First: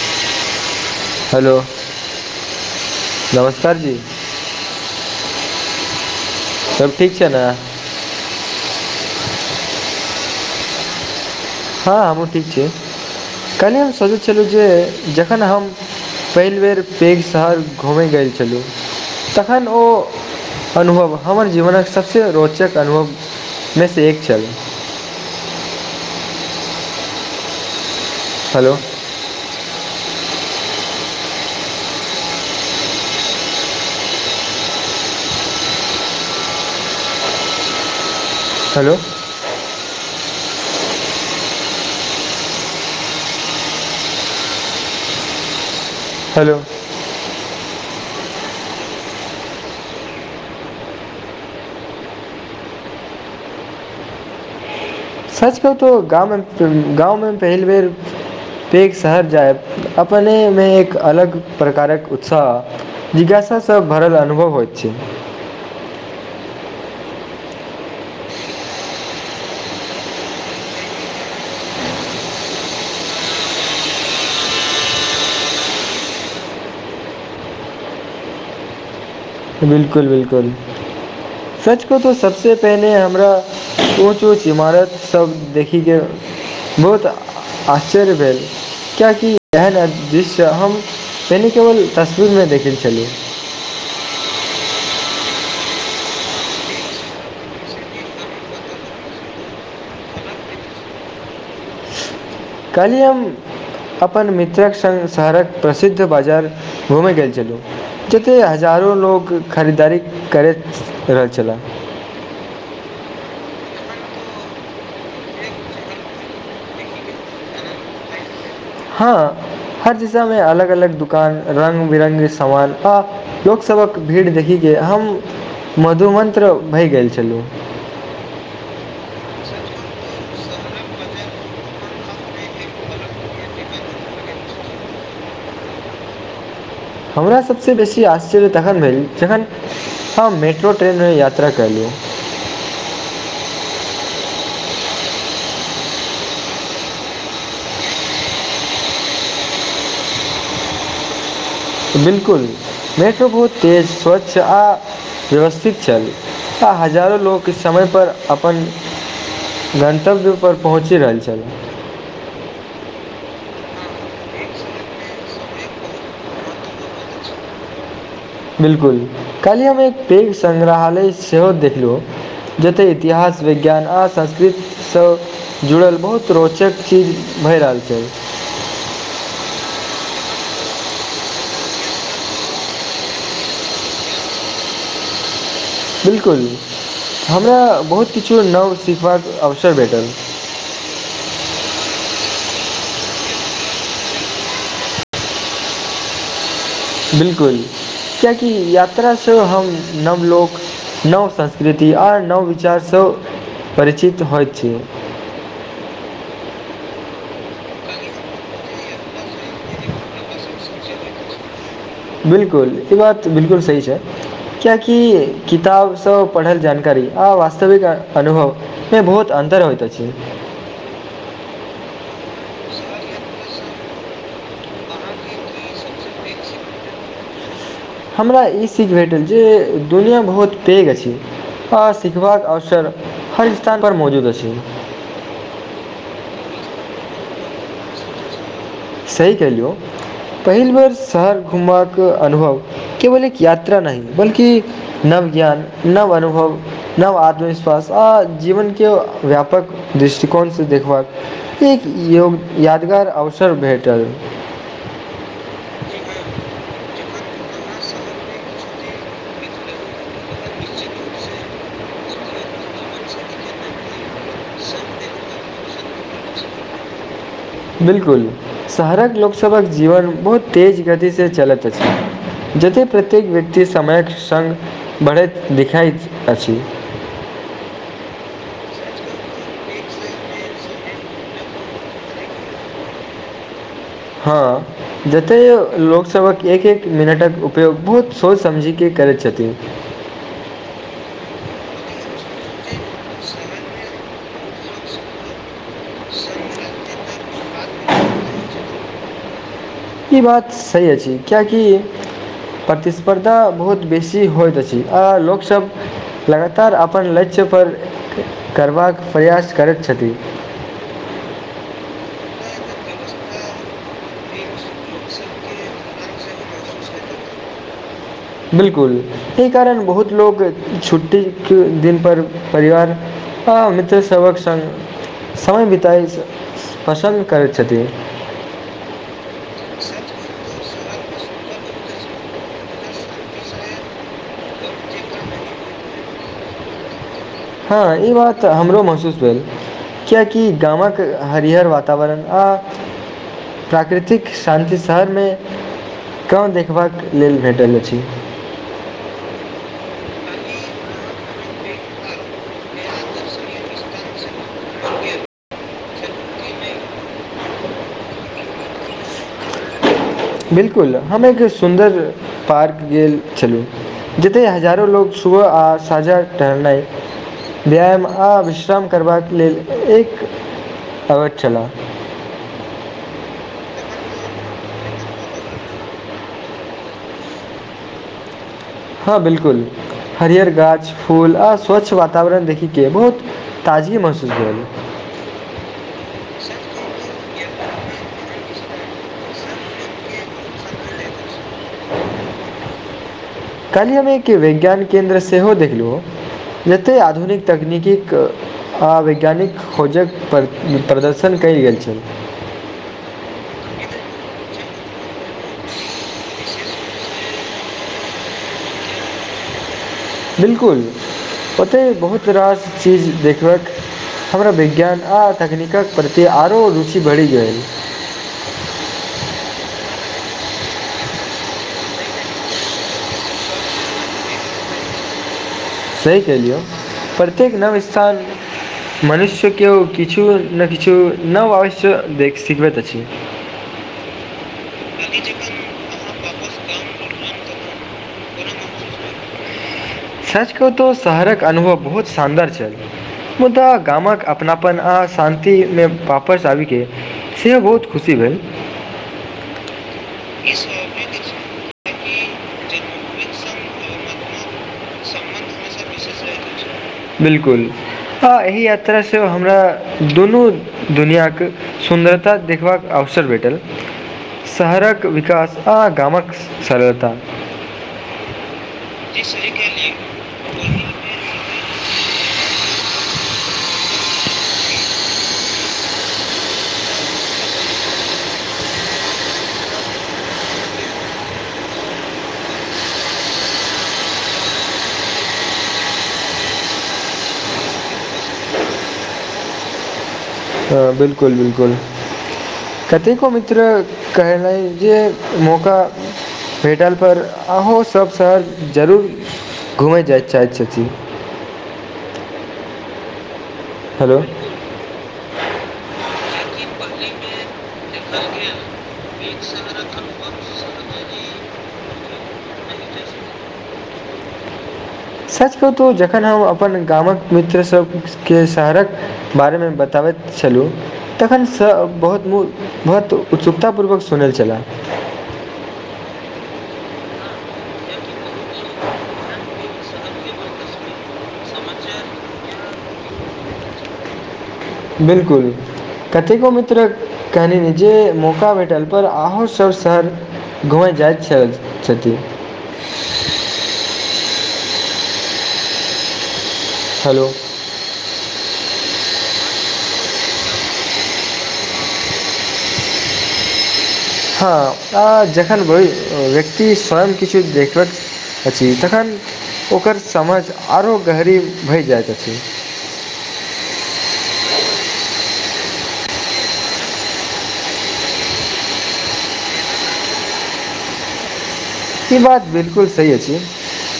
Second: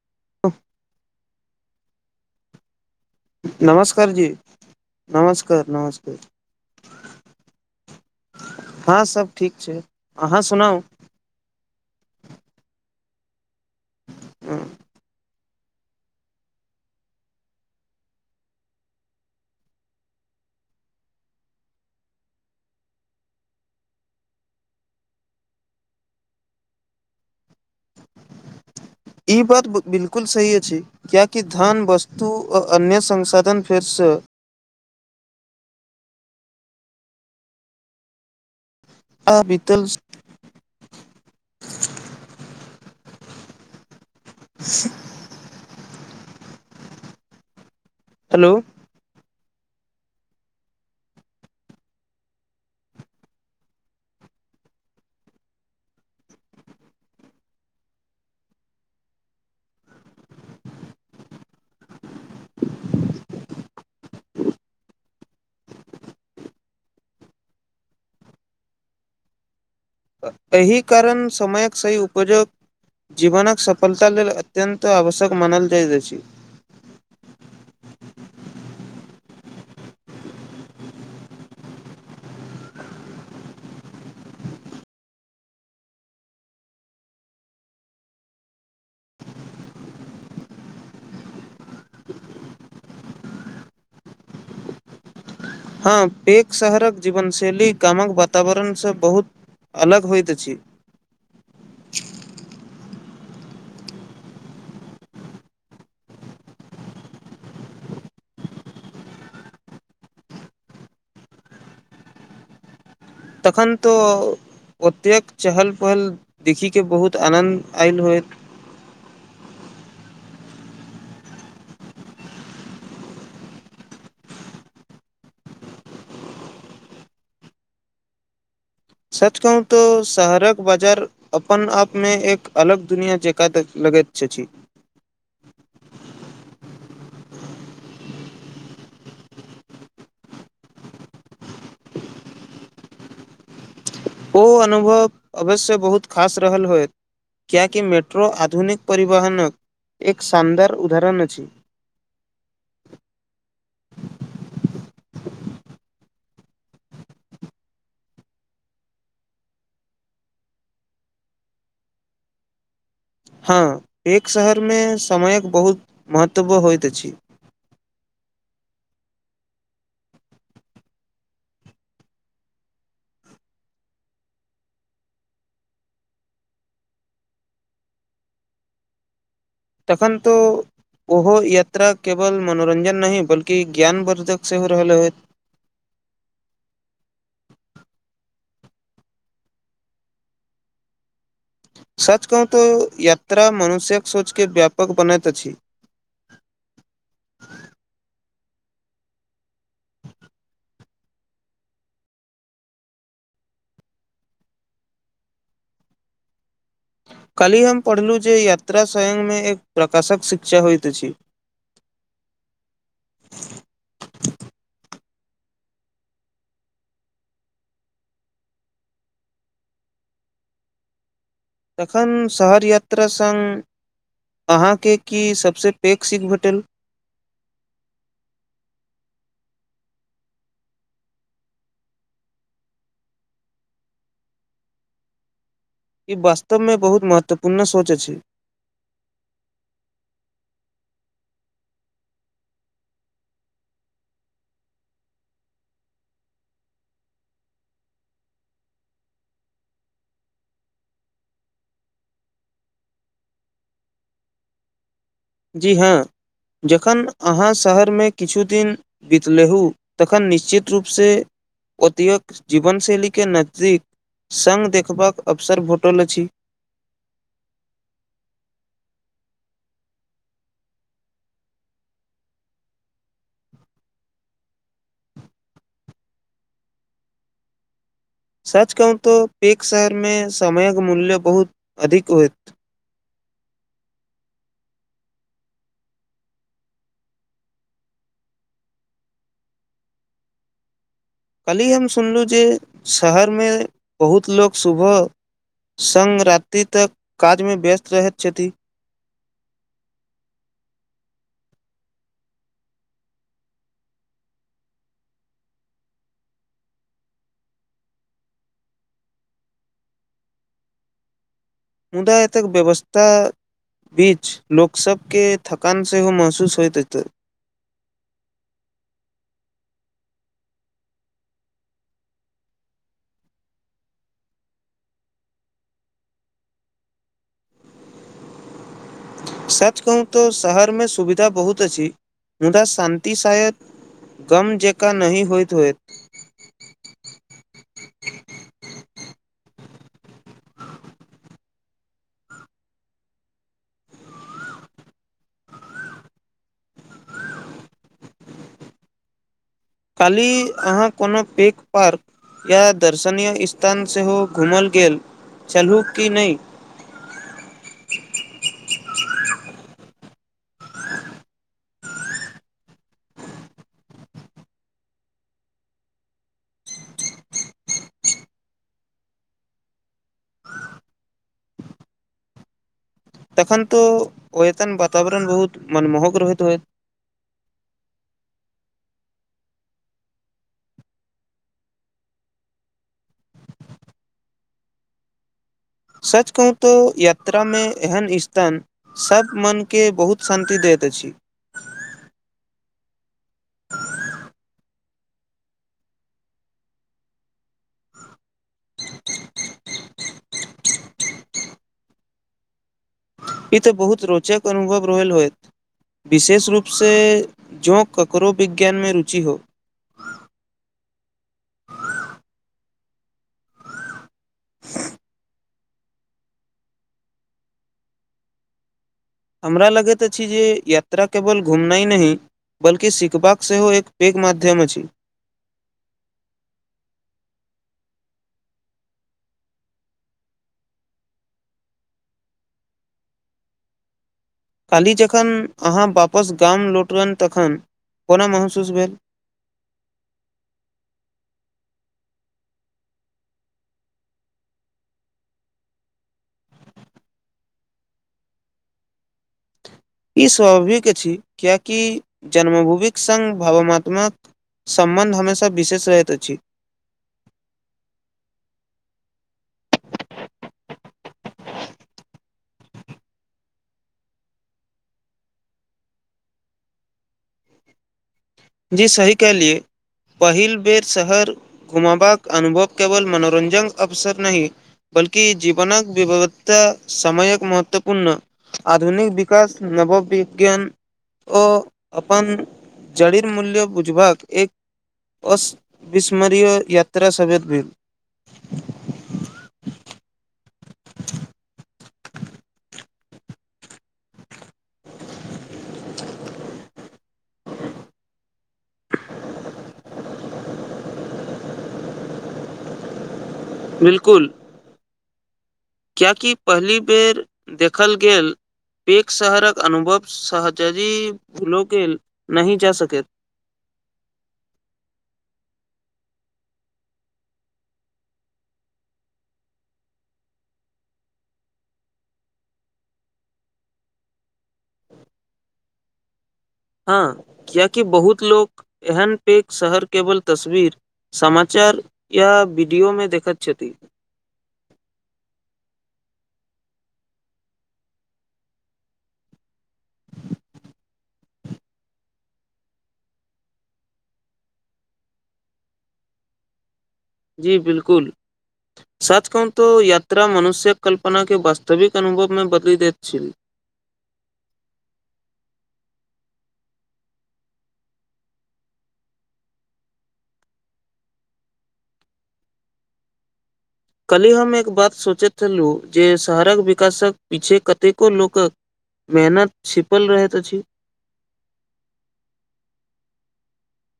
[unintelligible] Hello. नमस्कार जी [unintelligible] नमस्कार- नमस्कार सब ठीक छै ने हँं [unintelligible] सब ठीक छै। अहाँ सुनाउ। [unintelligible] हँ हमहूँ ठीक छी कनि हम सोचैत छलहुँ जे जखन हम पहिल बेर पैघ शहर घुमै गेल छलहुँ तखन ओ अनुभव हमर जीवनक सभसँ रोचक अनुभवमेसँ एक छल। [unintelligible] हेलो। [unintelligible] ई बात बिलकुल सही अछि कियाकि धन वस्तु आ अन्य संसाधन फेरसँ। [unintelligible] हेलो। [unintelligible] आ बितल। [unintelligible] [unintelligible] हेलो। [unintelligible] हेलो। [unintelligible] साच कहतहु गाँवमे -गाँवमे पहिल बेर पघ शहर जायब अपनेमे एक अलग प्रकारक उत्साह जिज्ञासँ भरल अनुभव होइत छै। [unintelligible] एहि कारण समयक सही उपयोग जीवनक सफलता लेल अत्यन्त आवश्यक मानल जाइत अछि। [unintelligible] बिल्कुल- बिलकुल सच क तऽ सभसँ पहिने हमरा ऊँच -ऊँच इमारतसभ देखैके बहुत- आश्चर्य भेल कियाकि एहन दिश्य हम पहिनेे केवल तस्वीरमे देखै छलहु। [unintelligible] हँ पैक शहरक जीवनशैली गामक वातावरणसँ बहुत अलग होइत अछि। [unintelligible] कहलिय हम अपन मित्रक सङ्ग शहरक प्रसिद्ध बाजार घूमय गेल छलहुँ जते हजारो लोक खरीदारी करैत रहल छले। [unintelligible] तखन तऽ ओतेक चहल पहल देखिके बहुत आनन्द आयल होइत। [unintelligible] हँ हर दिशामे अलग -अलग दकान रङ्ग बिरङ्गके सामान आ लोकसभक भीड़ देखिके हम मधुमन्त्र भए गेल छलहुँ। [unintelligible] सच कहू तऽ शहरक। [unintelligible] बाजार अपन आपमे एक अलग दुनिया जकाँ लगैत अछि। [unintelligible] हमरा सभसँ बेसी आश। [unintelligible] त हम्र ्र य्रा कहु। [unintelligible] ओ अनुभव अवश्य बहुत खास रहल होय क्यकि मेट्रो आधुनिक परिवहन एक शानदार उदरण अछी। बिलकुल मेटो बहुत तेज स्वच्छ आ व्यवस्थित छल आ हजारो लोक समयपर अपन गन्तव्यपर पहुँचि रहल छल। [unintelligible] हँ एक शहरमे समयक बहुत महत्व होइत अछि। [unintelligible] बिलकुल काल्हि हम एक पैघ सङ्ग्रहालय सेहो देखलहुँ जतय इतिहास विज्ञान आ संस्कृतिसँ जुड़ल बहुत रोचक चीज भए रहल छै। [unintelligible] तखन तऽ ओहो यात्रा केवल मनोरञ्जन नहि बल्कि ज्ञानवर्धक सेहो रहल होत। [unintelligible] बिल्कुल हमरा बहुत किछु नव सिखबाक अवसर भेटल। [unintelligible] सच कहूँ तऽ यात्रा मनुष्यक सोचके व्यापक बनैत अछि। [unintelligible] बिल्कुल कियकि यात्रासँ हम नवलोक नव संस्कृति आओर नव विचारसँ परिचित होइत छी। [unintelligible] काल्हि हम पढ़लहुँ जे यात्रा संयममे एक प्रकाशक शिक्षा होइत अछि। [unintelligible] बिलकुल ई बात बिलकुल सही छै क्य कि। [unintelligible] कि किताबसँ पढ़ल जानकारी आ वास्तविक अनुभवमे बहुत अन्तर होइत अछि। [unintelligible] एखन। [unintelligible] शहर यात्रा संग अहाँके की सभसँ पैघ सीख भेटल। हमरा ई सीख भेटल जे दुनिआँ बहुत पैघ अछि आ सिखबाक अवसर हर स्थान पर मौजूद अछि। ई वास्तवमे बहुत महत्वपूर्ण सोच अछि। सही कहलियौ, पहिल बेर शहर घुमबाक अनुभव केवल एक यात्रा नहि बल्कि नव ज्ञान, नव अनुभव, नव आत्मविश्वास आ जीवन के व्यापक दृष्टिकोण सँ देखबाक एक योग यादगार आवश। सब भेटल। [unintelligible] जी हँ जखन अहाँ शहरमे किछु दिन बितलहुँ तखन निश्चित रूपसँ ओतेक जीवनशैलीके नजदीक सङ्ग देखबाक अवसर भेटल अछि। [unintelligible] बिल्कुल शहरक लोकसभक जीवन बहुत तेज गतिसँ चलैत अछि जतेक प्रत्येक व्यक्ति समयक सङ्ग बढ़ैत दिखाइत अछि। [unintelligible] सच कहूँ तऽ पक शहरमे समयक मूल्य बहुत अधिक होयत। [unintelligible] हँ, जते लोक सभ क एक एक मिनटक उपयोग बहुत सोचि समझिके करैत छथिन। कल्हि हम सुनलहुँ जे शहरमे बहुत लोक सुबह सङ्ग रात्रि तक काजमे व्यस्त रहैत छथि। ई बात सही अछि किियकि प्रतिस्पर्धा बहुत बेसी होइत अछि, आ लोकसभ लगातार अपन लक्ष्यपर करबाक प्रयास करैत छथिन। मुदा एतेक व्यवस्थाक बीच लोक सभ के थकान सेहो महसूस होइत अछि। बिलकुल, एहि कारण बहुत लोक छुट्टीके दिनपर परिवार आ मित्र सभक सङ्ग समय बितय पसन्द करैत छथिन। सच कहू तो शहर मे सुविधा बहुत अछि, मुदा शान्ति शाय गम जका नहि होइत होएत। हँ, ई बात हमरो महसूस भेल, कियाकि गामक हरहर वातावरण आ प्राकृतिक शान्ति शहरमे कम देखबाक लेल भेटल अछि। काल्हि अहाँ कोनो पैक पार्क या दर्शनीय स्थान सेहो घूमल गेल छलूँ कि नहि। बिलकुल, हम एक सुन्दर पार्क गेल छलहुँ, जतय हजारो लोकोग सुबह आ सझा टहलनाइ व्यायाम आ विश्राम करबाक लेल एक अबैत छलह। तखन तऽ ओ एतन वातावरण बहुत मनमोहक रह होत ह। हँ बिल्कुल, हरियर गाछ, फूल आ स्वच्छ वातावरण देखये बहुत ताजगी महसूस भेल। सच कहू तऽ यात्रा मे एहन स तन सभ मन के बहुत शान्ति दैत अछि। काल्हि हम एक विैज्ञान केन्द्र सेहो देखलहुँ, जतेक आधुनिक तकनीकीक आ वैज्ञानिक खोजक प्र प्रदर्शन कयल गेल छल। ओत बहुत रोचक अनुभव रहल होइत, विशेष रूपसँ जोँ ककरो विज्ञान मे रुचि हो। बिल्कुल ओतय बहुत रास चीज देखबै हमरा विज्ञान आ तकनीकक प्रति आरो रुचि बढ़ि गेल। हमरा लगैत अछि जे यात्रा केवल घुमनाइ नहि बल्कि सिखबाक सेहो एक पैघ माध्यम अछि। सही कहैलियौ प्रत्येक नव स्थान मनुष्य केओ किछु न किछु नव आवश्य देख सिखबैत अछि। कालही जखन अहाँ बापस गाम लौटलनि तखन कोना महसूस भेल सच कह तऽ शहरक अनुभव बहुत शानदार छल, मुदा गामक अपनापन आ शान्ति मे वापस आबिक के सेहो बहुत खुशी भेल। ई स्वाभाविक अछि, किियकि जन्मभूमिक सङ्ग भावनाात्माक सम्बन्ध हमेशा विशेष रहैत अछि। बिलकुल, आ एहि यात्रा सँ हमरा दुनू दुनिआक सुन्दरता देखबाक अवसर भेटल शहरक विकास, आ गामक सरलता। जी सही कहलियए पहिल बेर शहर घुमाबाक अनुभव केवल मनोरंजनक अवसर नहि, बल्कि जीवनक विविधता समयक महत्वपूर्ण आधुनिक विकास, नवो वििज्ञान ओ अपन जडीर मूल्य बुझबाक एक अविस्मरय यात्रा सभ भैत भेलल। हँ, बिलकुल-बिलकुल कतेको मित्र कहनानि जे मौका भेटल पर अहूँ सभ शहर जरूर घूमय जाय चाहै छथि। हेलो। क्याकी पही बेर देखल गेल पेेक शहरक अनुभव शहजाजी भूलो के नहि जा सकैत। सच कतहु जखन हम अपन गामक मित्र सभ के शहरक बारे मे बताबैत छलहुँ, तखन बहुत बहुत उत्सुकता पूर्वक सुनने छले। हाँ कियाकि बहुत लोक एहन पैक शहर केवल तस्वीर, समाचार या वीडियो मे देखत छथि। बिलकुल कतेको मित्र कहलिन जेे मौका भेठल पर आहों सब शहर घुमे जाएत छैथ छथि। हेलो जी बिलकुल सच कहु तो यात्रा मनुष्यक कल्पना के वास्तविक अनुभवमे बदलि दैत छल। हँ, जखन व्यक्ति स्वयं किछु देखबैत अछि तखन ओकर समझ आरो गहरी भए जाइत अछि। कल्हि हम एक बात सोचैत छलहुँ जे शहरक विकासक पीछे कतेको लोकक मेहनत छिपल रहैत अछि। ई बात बिलकुल सही अछि,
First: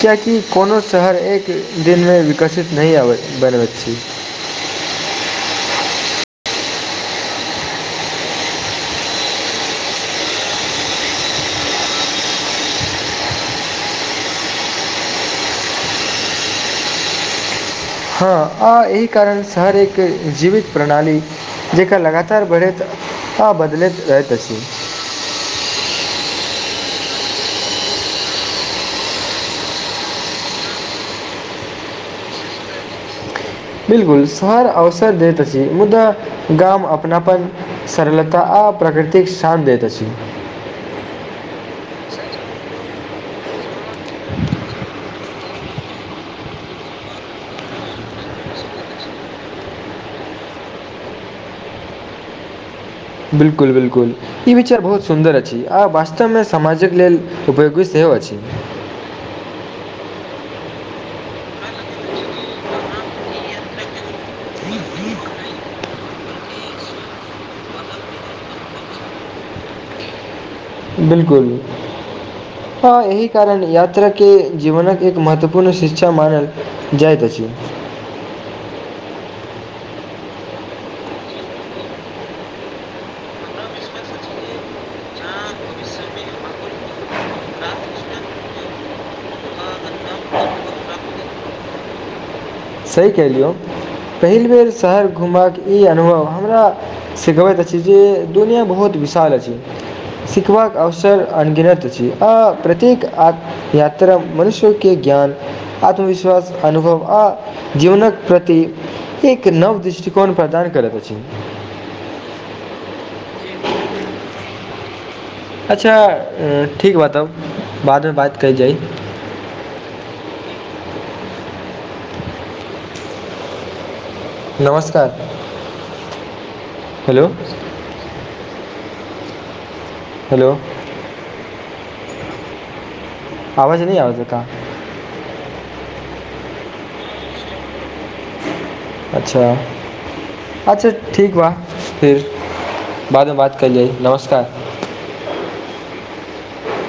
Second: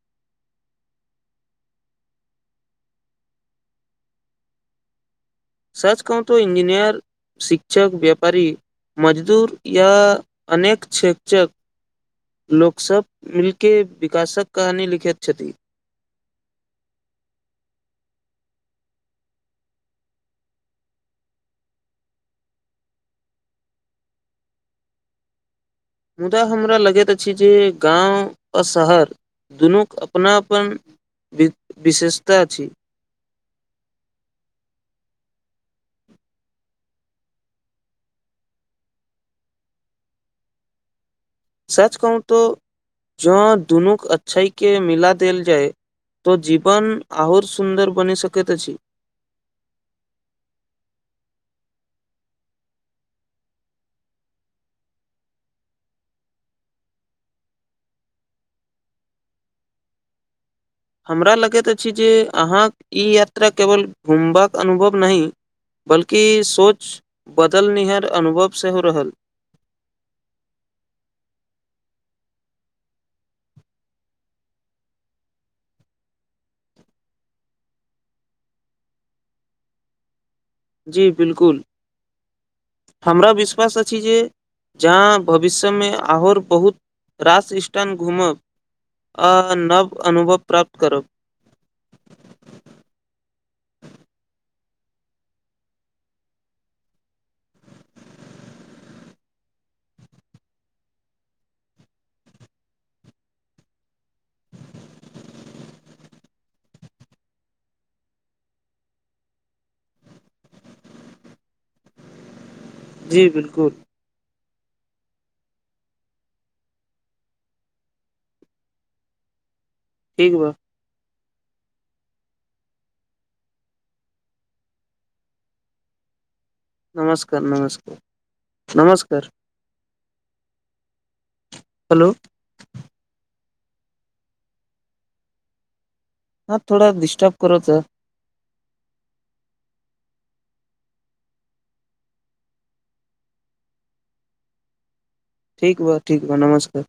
किियकि कोनो शहर एक दिन मे विकसित नहि आबैत बनबैत छी। सच कहू तो इंजीनियर, शिक्षक, व्यापारी, मजदूर या अनेक क्षेत्रक लोक सब मिलके विकासक कहानी लिखैत छथि। हाँ आ एहि कारण शहर एक जीवित प्रणाली जेका लगातार बढ़ैत आ बदलैत रहैत अछि। मुदा हमरा लगैत अछि जे गांव आ शहर दुनूक अपनापन वि विशेषता अछि। बिलकुल शहर अवसर दैत अछि, मुद्दा गाम अपनापन, सरलता आ प्रकृतिक शान दैत अछि। सच कहु तो जौ दुनूक अच्छाई के मिला देल जाय तो जीवन आओर सुन्दर बनि सकैत अछि। बिलकुल-बिल्कुल ई विचार बहुत सुन्दर अछि आ वास्तव मे समाजक लेल उपयोगी सेहो अछि। हमरा लगैत अछि जे अहाँक ई यात्रा केवल घुमबाक अनुभव नहि बल्कि सोच बदलनिहार अनुभव सेहो रहल। बिलकुल हाँ एहि कारण यात्रा के जीवनक एक महत्वपूर्ण शिक्षा मानल जाएत अछि। जी बिलकुल हमरा विश्वास अछि जे जहाँ भविष्यमे आओर बहुत रास स्टान घूमब आ नव अनुभव प्राप्त करब। सही केहलियौ पहिल बेर शहर घुमबाक ई अनुभव हमरा सिखबैत अछि जे दुनिया बहुत विशाल अछि, सिखबाक अवसर अनगिनत अछि आ प्रत्येक आ यात्रा मनुष्यके ज्ञान, आत्मविश्वास अनुभव आ जीवनक प्रति एक नव दृष्टिकोण प्रदान करत अछि। जी बिलकुल। अच्छा ठीक बा तब बादमे बात कएल जाइ। ठीक बा। नमस्कार। हेलो नमस्कार-नमस्कार। नमस्कार। हेलो। हेलो। अवाज नै आबै छै का हाँ थोड़ा डिस्टर्ब करत। अच्छा, अच्छा ठीक बा फिर बाद मे बात कयल जाई नमस्कार। ठीक बा, ठीक बा नमस्कार।